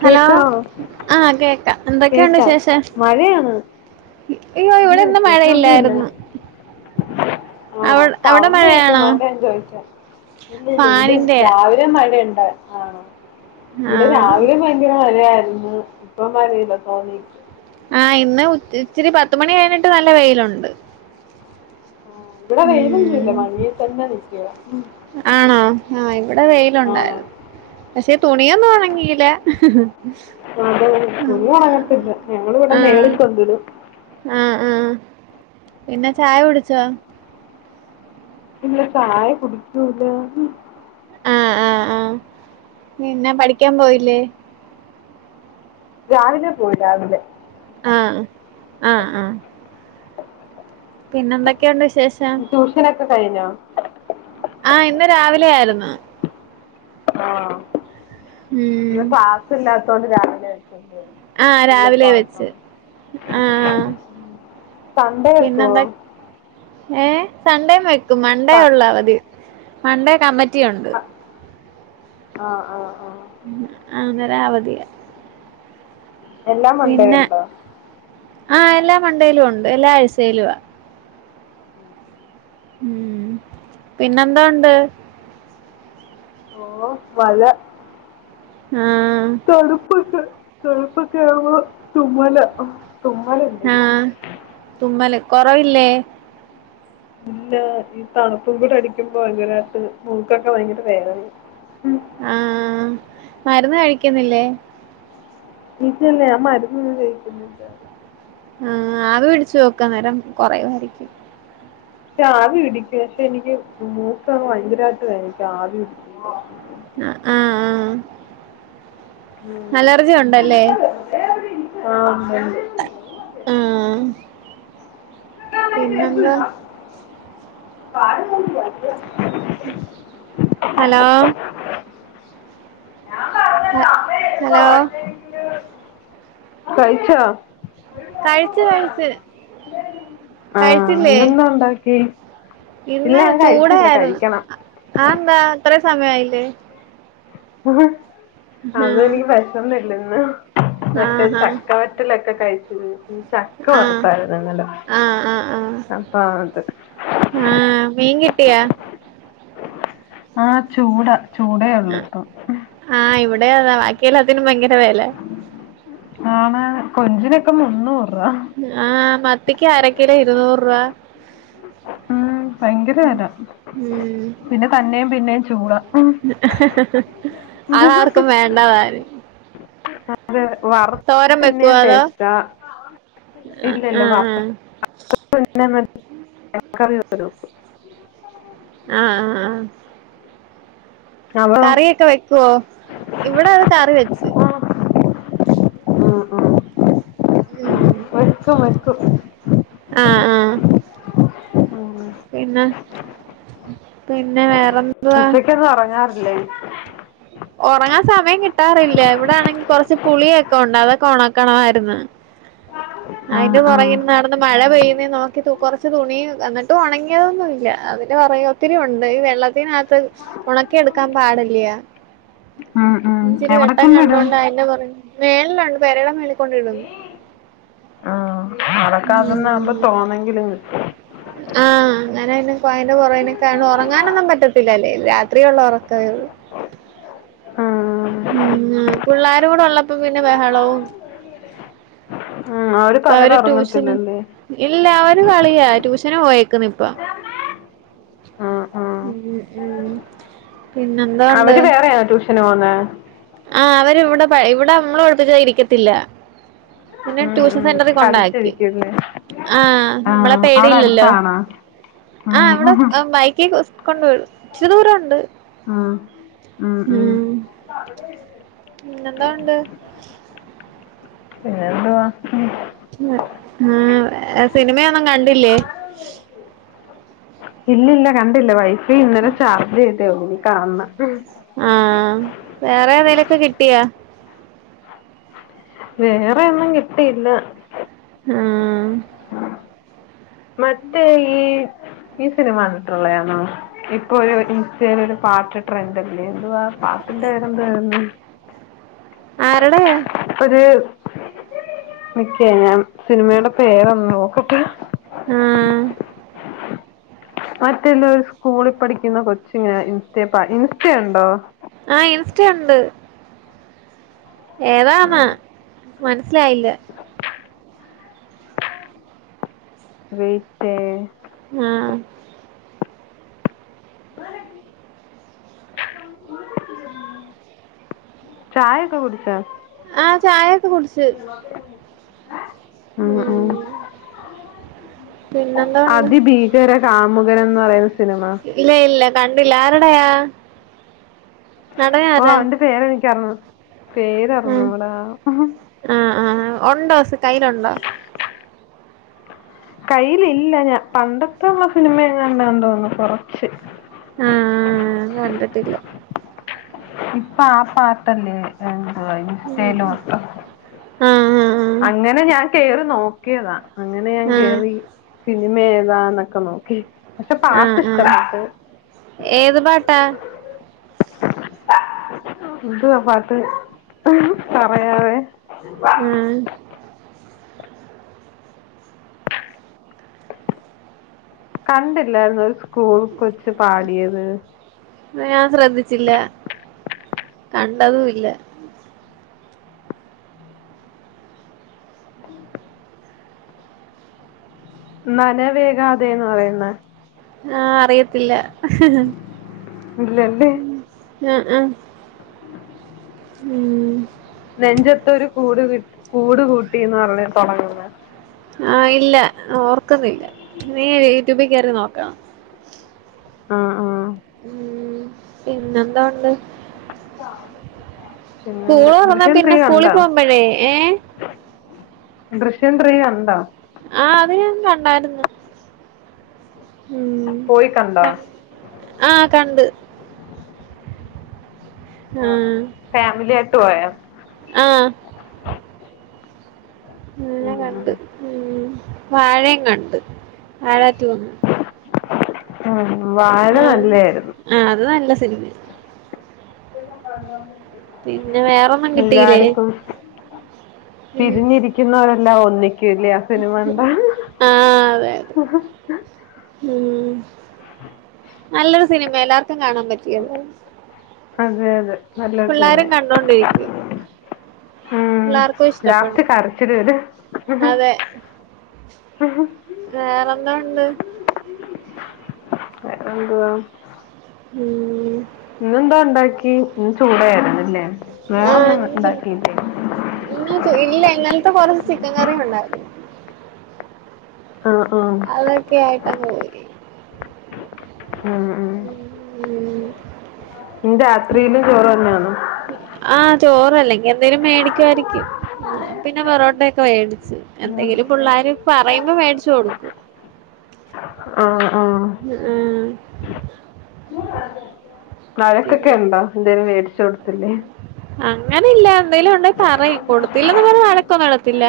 Hello കേക്കാവോ ആ കേക്കാ എന്തൊക്കെയുണ്ട് കേക്കാൻ വിശേഷം മഴയാണ് അയ്യോ ഇല്ല ഇവിടെ ഇന്ന് വിശേഷോന്നുല്ല മഴയില്ലായിരുന്നു അവ ആ അവിടെ മഴയാണോ സൗണ്ടേക്കുന്നോണ്ട ഞാൻ ചോദിച്ച ഇല്ല ഇല്ല ഇവിടെ ഫാനിന്റെയാ രാവിലെ മഴയുണ്ടാ ആഹ് ആ ഇവിടെ രാവിലെ ഭയങ്കര മഴയായിരുന്നു എന്ന് ഇപ്പൊ അറിയില്ല തോന്നിക്ക് ആ ഇന്ന് ഇച്ചിരി പത്തുമണി കഴിഞ്ഞിട്ട് നല്ല വെയിലുണ്ട് ആ ഇവിടെ വെയിലൊന്നും ഇല്ല ഉം മഴയിൽ തന്നെ നിൽക്ക ആണോ ആ ഇവിടെ ആ വെയിലുണ്ടായിരുന്നു പക്ഷേ തുണിയൊന്നും ഉണങ്ങില്ല അതെ ആഹ തുണി ഉണങ്ങത്തില്ല ഞങ്ങൾ ഇവിടെ മേളിൽ കൊണ്ടിടും ആഹ ആഹ പിന്നെ ചായ കുടിച്ചാ ഇല്ല ചായ കുടിക്കൂല ആഹ് ആഹ് ആഹന്നെ പഠിക്കാൻ പോയില്ലേ രാവിലെ പോയി രാവിലെ ആഹ ആഹ ആഹ പിന്നെന്തൊക്കെയൊണ്ട് ശ് ട്യൂഷനൊക്കെ കഴിഞ്ഞോ ആ ഇന്ന് രാവിലെ ആയിരുന്നു ആഹ് ന്ന് ഉം ക്ലാസില്ലാ അതോണ്ട് രാവിലെ ന്റെ ആ രാവിലെ വെച്ച് കുളിപ്പാട്ടം ആ സണ്ടയക്കോ സൺഡേ മ മണ്ടേ ഒള്ള വതി മണ്ട കമ്പ ത്തിയ ഉണ്ട് ആഹ് ആഹ് ആ അന്നേര അവധിയ എല്ലാംമൻടെയും ഉണ്ട്ണ്ടോ ആഹ് എല്ലാ മണ്ടയിലും ഉണ്ട് എല്ലാ ആഴ്ചയിലും ആ ഉം പിന്നെന്താ ഉണ്ട് ഓ മഴ. ആ തണുപ്പൊണ്ട്. തണുപ്പ് കേറുമ്പോ തുമ്മലാ ആ തുമ്മല് കൊറവില്ലേ? ഇല്ല, ഈ തണുപ്പും കൂടെ അടിക്കുമ്പോ ഭയങ്കരായിട്ട് മൂക്കൊക്കെ ഭയങ്കര വേദനയാ ആ മരുന്ന് കഴിക്കുന്നില്ലേ? ഇല്ലില്ല ഞാൻ മരുന്നൊന്നും കഴിക്കുന്നില്ല. ആ ആവി പിടിച്ചു നോക്ക് അന്നേരം കൊറയുവാരിക്കും. ക്ഷെ ആവി പിടിക്കാക്ഷെ എനിക്ക് മൂക്കങ്ങ് ഭയങ്കരായിട്ട് വേനിക്കും ആവി പിടിക്കുമ്പോ. ആഹ് ആഹ് അലർജി ഉം ഉണ്ടല്ലേ ആ ഒണ്ട് ആഹ് ഒണ്ട് പിന്നെന്താ? [unintelligible] ഹലോ ഹ ഹലോ കഴിച്ചോ? കഴിച്ചു കഴിച്ചു, ആ കഴിച്ചില്ലേ? ഇന്നെന്താ ഉണ്ടാക്കി ഇല്ല ഇന്ന് ഞാൻ കഴിച്ചില്ല ചൂടാരുന്നു. കഴിക്കണം അഎന്താ ഇത്രേ സ സമയായില്ലേ? ആഹാ ആഹ് അതെനിക്ക് വെശന്നില്ല ആഹ്‌ മറ്റേ ആഹ് ചക്കവറ്റലൊക്കെ കഴി [unintelligible] ചക്ക ആഹ് വറുത്താരുന്നിന്നലെ ആഹ് ആഹ് ആഹ് ആഹ് അപ്പ അത്. ആഹ് മീൻ കിട്ടിയാ ആ ചൂട. ചൂടേ ഉള്ളു ഇപ്പം ആ ഇവിടേ അതെ, ബാക്കിയെല്ലാത്തിനും ഭയങ്കര ര വെല. ആണ്‌ കൊഞ്ചിനൊക്കെ മുന്നൂ ആ മത്തിക്ക് അരക്കിലോ ഇരുന്നൂറ് രൂവ ഉം ഭയങ്കര [unintelligible] പിന്നെ തന്നെയും പിന്നെയും ചൂടാ [unintelligible] അത് ആർക്കും വേണ്ടതാനും [unintelligible] വറുത്ത തോരം പിന്നേ വെക്കുവോ അതോ ടേസ്റ്റ ആഹ് ഇല്ലാലോ ആഹ് [unintelligible] [unintelligible] ആഹ് ആഹ് ആഹ് അവളോ കറിയൊക്കെ വെക്കുവോ ഇവിട അത് കറി വെച്ച് ഉം, [inaudible] ഉം വെക്കും വെക്കും ആഹ് ആഹ് ഉം. പിന്നെ പിന്നെ വേറെ എ ഉച്ചക്കൊന്നും ഒറങ്ങാറില്ലേ? ഒറങ്ങാൻ സമയം കിട്ടാറില്ല, ഇവിടാണെങ്കി കൊറച്ച് പുളിയൊക്കെ ഒണ്ട് അതൊക്കെ ഉണക്കണമായിരുന്നു. ആ അയ്ന്റെ ആ പുറകിന്ന് നടന്ന് മഴ പെയ്യുന്നേ നോക്കി തു കൊറച്ച് തുണി എന്നിട്ട് ഒണങ്ങിയതൊന്നും ഇല്ല, അതിന്റെ പ പൊറകെ ഒത്തിരി ഒണ്ട് ഈ വെള്ളത്തിനാത് ത് ഒണക്കി എടുക്കാൻ പാടല്ലയാ ഉം ഉം ഇച്ചിരി എവിടെ വെട്ടം കൊണ്ടിടും കണ്ടോണ്ട് അതിന്റെ പൊറക് മേളിലൊണ്ട്, പേരടെ മേളിൽ കൊണ്ടിടുന്നു. ആ അടക്കാതന്ന ആകുമ്പ തോന്നെങ്കിലും കിട്ടും. ആഹ് അങ്ങനയോണ്ട് കോയന്റെ [unintelligible] ഒറങ്ങാനൊന്നും പറ്റത്തില്ലല്ലേ രാ ത്രിയിൽ ഒള്ള ഒറക്കവേ ഒള്ളു. ഉം. [unintelligible] പിള്ളാ രുടെ ഒള്ളപ്പോ പിന്നെ ബഹളവും ഉം ഇപ്പ പകല് അവര് ട്യൂഷന് ഉറങ്ങത്തില്ലല്ലേ ഇല്ല അവര് കളിയാ ട്യൂഷന് പോയേക്കുന്നു ഇപ്പ. ഉം ഉം പിന്നെന്തോണ്ട് അവര് വേറെയാ ട്യൂഷന് പോകുന്നേ. [unintelligible] ഇവട മ്മള് പഠിപ്പിച്ച ഇരിക്കത്തില്ല. പിന്നെ ഉം ട്യൂഷൻ ട്യൂഷൻ ഉം സെന്ററി കൊണ്ടാക്കി. കളിച്ചിരിക്കുംല്ലേ ആ നമ്മളെ ആഹ് അവിടെ പേടില്ലല്ലോ അടുത്താണോ ആ ഇവടെ ആഹ് ബൈക്ക് കൊ കൊണ്ടുവരും ഇച്ചിരി ദൂരം ഉണ്ട്. ആ ഉം പിന്നെ എന്തോണ്ട്? പിന്നെ എന്തുവാ മ് ആ സിനിമയൊന്നും കണ്ടില്ലേ? ഇല്ലില്ല കണ്ടില്ല വൈ ഫൈ ഇന്നെല ചാർജ് [unintelligible] ട്ടെള്ളു ഇനി കാണണം ആ വേറെ ഏതേലൊക്കെ കിട്ടിയൊ? വേറെ ഒന്നും കിട്ടിയില്ല. ഹാ മറ്റേ ഈ ഈ സിനിമ കണ്ട്ട്ടുള്ളയാണോ? ഇപ്പൊ ഒരു ഇൻസ്റ്റേൽ ഒരു പാട്ട് ട്രെൻഡല്ലേ എന്തുവ പാട്ടിന്റെ പേരെന്തുവാര്ന്ന്? ആരുടെയാ ഒര് നിക്കേ ഞാൻ സിനിമേടെ പേരൊന്ന് നോക്കട്ടെ ആഹ് മറ്റെന്തുവാ ഒരു സ്കൂളിൽ പഠിക്കുന്ന കൊച്ചിങ്ങനെ ഇൻസ്റ്റയെ പാടി ഇൻസ്റ്റാ ഉണ്ടോ? ആഹ് ഇൻസ്റ്റ ഉണ്ട് ഏതാനാ മന സിലായില്ല വെയ്റ്റെ ആഹ് ചായയൊക്കെ കുടിച്ചോ? ആഹ് ചായൊക്ക കുടിച് ഉം ഉം പിന്നെന്താ ഉണ്ട് അതിഭീകര കാമു ഇവര് എന്ന് പറയുന്നെ ഇല്ല ഇല്ല കണ്ടില്ല ആരാടെയാ ഓ ഓന്റെ പേര് എ [unintelligible] പേര് അറിഞ്ഞൂട ആ ഒണ്ടോ സ് കയ്യിലൊണ്ടോ? കയ്യിലില്ല ഞാ പണ്ടത്തെ ഒള്ള സിനിമ എങ്ങാണ്ടാന്ന് തോന്നുന്ന് കൊറച്ച് ആഹ് കണ്ടിട്ടില്ല ഇപ്പൊ ആ പാട്ടല്ലേ ഏഹ് [unintelligible] ഇൻസ്റ്റേല് മൊത്തം ആഹ് ആഹ് ആഹ് അങ്ങനെ ഞാൻ കേ കേറി നോക്കിയതാ അങ്ങനെ ഞാൻ ആഹ് കേറി സിനിമേ ഏതാന്നൊക്കെ നോക്കി പക്ഷെ ആഹ് പാട്ട് ആഹ് ഇഷ്ടപ്പെട്ടു ഏത് പാട്ടാ? ന്തുവാ പാട്ട് പറയാതെ ആ കണ്ടില്ലാരുന്നൊരു സ്കൂൾ കൊച്ച് പാടിയത് ഞാൻ ശ്രദ്ധിച്ചില്ല കണ്ടതുവില്ല നനവേകാതേന്ന് പറയുന്ന ആ അറിയത്തില്ല ഇല്ലല്ലേ ആ ആ മ് നെഞ്ചത്തൊരു കൂട് കി കൂടു കൂട്ടിന്ന്റഞ്ഞ തൊടങ്ങുന്നെ ആ ഇല്ല ഓർക്ക്ന്നില്ല നീ യൂട്യൂബി കേറി നോക്കാം ആ ആ മ് പിന്നെന്താ ഒണ്ട് [inaudible] പിന്നെണ്ട് സ്കൂളൊറന്നാ ദൃശ്യം ത്രീ പിന്നെ സ്കൂളീ പോമ്പഴേ ഏ ദ്യശ്യം ത്രീ കണ്ടാ ആ അത് ഞാൻ കണ്ടായിരുന്നു പോയി കണ്ടോ മ്മ് ആ കണ്ട് ആ ആ ഫാമിലിയായ്ട്ട് പോയാ ആ ഞാൻ കണ്ട് ഉം വാഴേം കണ്ട് വാഴാറ്റു വന്നു ഉം ആ ആ അത് നല്ല സി നിമയാ വേറൊന്നും കിട്ടിയില്ലേ എല്ലാടിക്കും തിരിഞ്ഞിരിക്കുന്നാൾ ണ്ടാവോന്നി ആഹ് അതെ അതെ ഉം നല്ലൊരു സിനിമ എല്ലാർക്കും കാണാൻ പറ്റിയതാ അതെ അതെ നല്ല പിള്ളാരും സിനിമ കണ്ടോണ്ടിരിക്കും ഉം. പിള്ളാർക്കും ലാസ്റ്റ് ഇഷ്ടപ്പെടും കരച്ചില് വരും. അതെ വേറെന്താ ഉണ്ട് വേറെ എന്തുവാ മ് ഇന്നെന്താ ഉണ്ടാക്കി ഇന്ന് ചൂടായിരുന്നല്ലേ ആ വേറൊന്നും [unintelligible] ഇണ്ടാക്കിയില്ലേ? ഇന്നല് ഇല്ല ഇന്നൽത്തെ കൊറച്ച് ചിക്കൻ കറി ഉണ്ടായിരുന്നു ആഹ് ആഹ്. അതൊക്കെയായിട്ടങ്ങ് പോയി ഉം ഉം ഉം ഇനി രാത്രിയിലും ചോറ് തന്നെയാണോ ചോറല്ലെങ്കി എന്തേലും മേടിക്കുമായിരിക്കും പിന്നെ പൊറോട്ട ഒക്കെ വേടി എന്തെങ്കിലും പിള്ളോര് പറയുമ്പോ മേടിച്ചു കൊടുക്കും ആഹ് ആഹ്. വഴക്കൊക്കെ പിന്നെ ഉണ്ടോ എന്തേലും മേടിച്ച കൊടുത്തില്ലേ അങ്ങനെ ഇല്ല എന്തേലും ഉണ്ടങ്കിൽ പറയും കൊടുത്തില്ലന്ന് പറഞ്ഞ് വഴക്ക് പറയത്തില്ല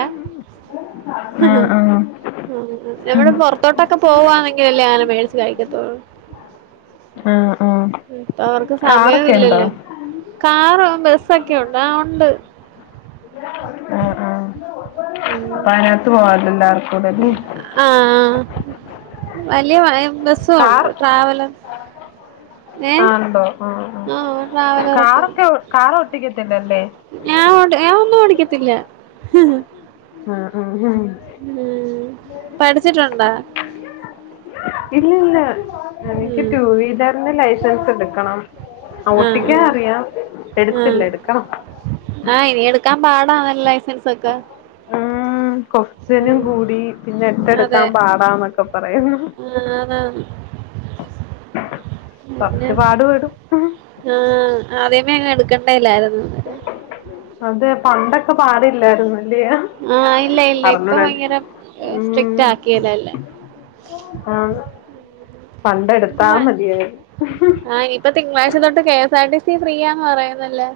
ആഹ് ആഹ്. നമ്മൾ പൊറത്തോട്ടൊക്കെ പോവാന്നെങ്കിലല്ലേ അങ്ങനെ മേടിച് കഴിക്കത്തോള്ളൂ ആഹ് ആഹ്. ഇപ്പ അവർക്ക് കാറോ? സമയവും ഇല്ലല്ലോ ക കാറും ബസ്സൊക്കെണ്ട് ആ ഉണ്ട് പുറത്ത് പോകല്ലായിരുന്നു [unintelligible] ആ ആ വലിയ [unintelligible] ബസും ഉണ്ട് ട്രാവലർ ഏഹ് ആണ്ടോ ആ ആ ആഹ് ട്രാവലറൊക്കെ കാറൊക്കെ കാർ ഓട്ടിക്കത്തി ഞാൻ ഓടെ ഞാൻ ഒന്നും ഓടിക്കത്തില്ല ഹ് ഹ് ആ ആ ഉം പഠിച്ചിട്ടുണ്ടാ ഇല്ല ഇല്ല എനിക്ക് ഉം ടു വീലറിന്റെ ലൈസൻസ് എടുക്കണം ആഹ് ഓട്ടിക്കാൻ ആഹ് അറിയാം എടുത്തില്ല എടുക്കണം ക്കാൻ പാടാ നല്ല ലൈസൻസ് ഒക്കെ ഊമ് ക്വസ്റ്റ്യനും കൂടി പിന്നെ എട്ടെടുക്കാൻ അതെ പാടാന്നൊക്കെ പറയുന്ന് ആഹ് അതാണ് പിന്നെ കൊറച്ചു പാട് പെടും- ആഹ് ആദ്യമേ അങ് എടുക്കണ്ടേല്ലാരുന്നോ [unintelligible] അതെ പണ്ടൊക്കെ പാടില്ലാര്ന്ന് ആ ഇല്ല ഇല്ല ഇപ്പൊ ഭയങ്കര ഉം സ്ട്രിക്റ്റ് ആക്കിയതല്ലേ- ആ പണ്ടെടുത്താ ഇല്ല മതിയായിരുന്നു ആ ഇനിയിപ്പം തിങ്കളാഴ്ച തൊട്ട് K S R T free ആന്ന് പറയുന്നല്ലേ-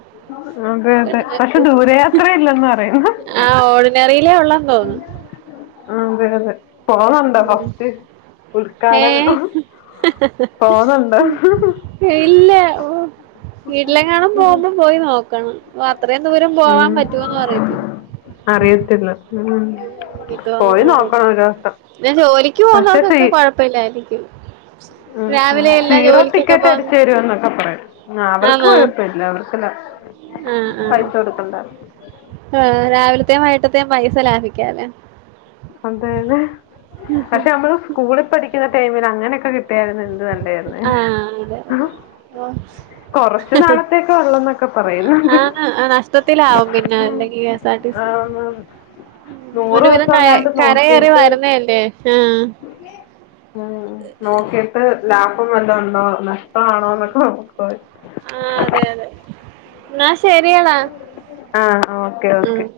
അതെ അതെ പക്ഷെ ദൂരയാത്ര ഇല്ലന്ന് പറയന്ന്- ആ ഓർഡിനറിയിലേ [unintelligible] ആ അതെ അതെ പോന്നുണ്ടോ ഫസ്റ്റ് ഏ ഉദ്ഘാടനം പോന്നുണ്ടോ ഇല്ല ഓ വീട്ടിലെങ്ങാണം പോകുമ്പോം പോയി നോക്കണം അത്രയും ദൂരം പോവാൻ ഉം. പറ്റുവൊന്ന് അറിയത്തില്ല ആ, ഉം. കിട്ടുമോന്നൊന്നും അറിയത്തി മൊത്തം. പിന്നെ ജോലിക്ക് പോന്നവർക്കൊക്കെ കൊഴപ്പല്ലായിരിക്കും- ഉം സീറോ ജോലിക്കൊക്കെ ടിക്കറ്റ് എട്ത്ത് പോന്ന തരോന്നൊക്കെ പറയുന്നു അവർക്ക് ആന്നോ കൊഴപ്പമില്ല അവർക്ക് ആ ആ പൈസ കൊടുക്കണ്ട ആ രാവിലത്തെയും വൈകിട്ടത്തേയും പൈസ ലാഭിക്കാലൊ അതായത് പക്ഷെ നമ്മള് സ്കൂളിൽ പഠി ക്ക്ന്ന ടൈമിൽ അങ്ങനെയൊക്കെ കി ട്ടായായിരുന്നേൽ എന്ത് നല്ലേര്ന്നേ ആ അതെ അതെ ഓ കൊറച്ച് നാളത്തേക്ക ഉള്ളന്നൊക്കെ പറയുന്ന്ണ്ട് ആന്ന് നഷ്ടത്തിലാവും പിന്നെ അല്ലെങ്കിൽ കെ എസ് ആർ ടി ആ സി ആന്ന് നൂറ് ദിവസെങ്ങാ കര കേറി വരുന്നേല്ലേ- ആഹ് ഉം നോക്കിട്ട്- ലാഭം വല്ല ഒണ്ടോ നഷ്ടമാണോ എന്നൊക്കെ നോ ആ അതെ അതെ ന്നാ ആ അ ഓക്കെ ഓക്കെ ഉം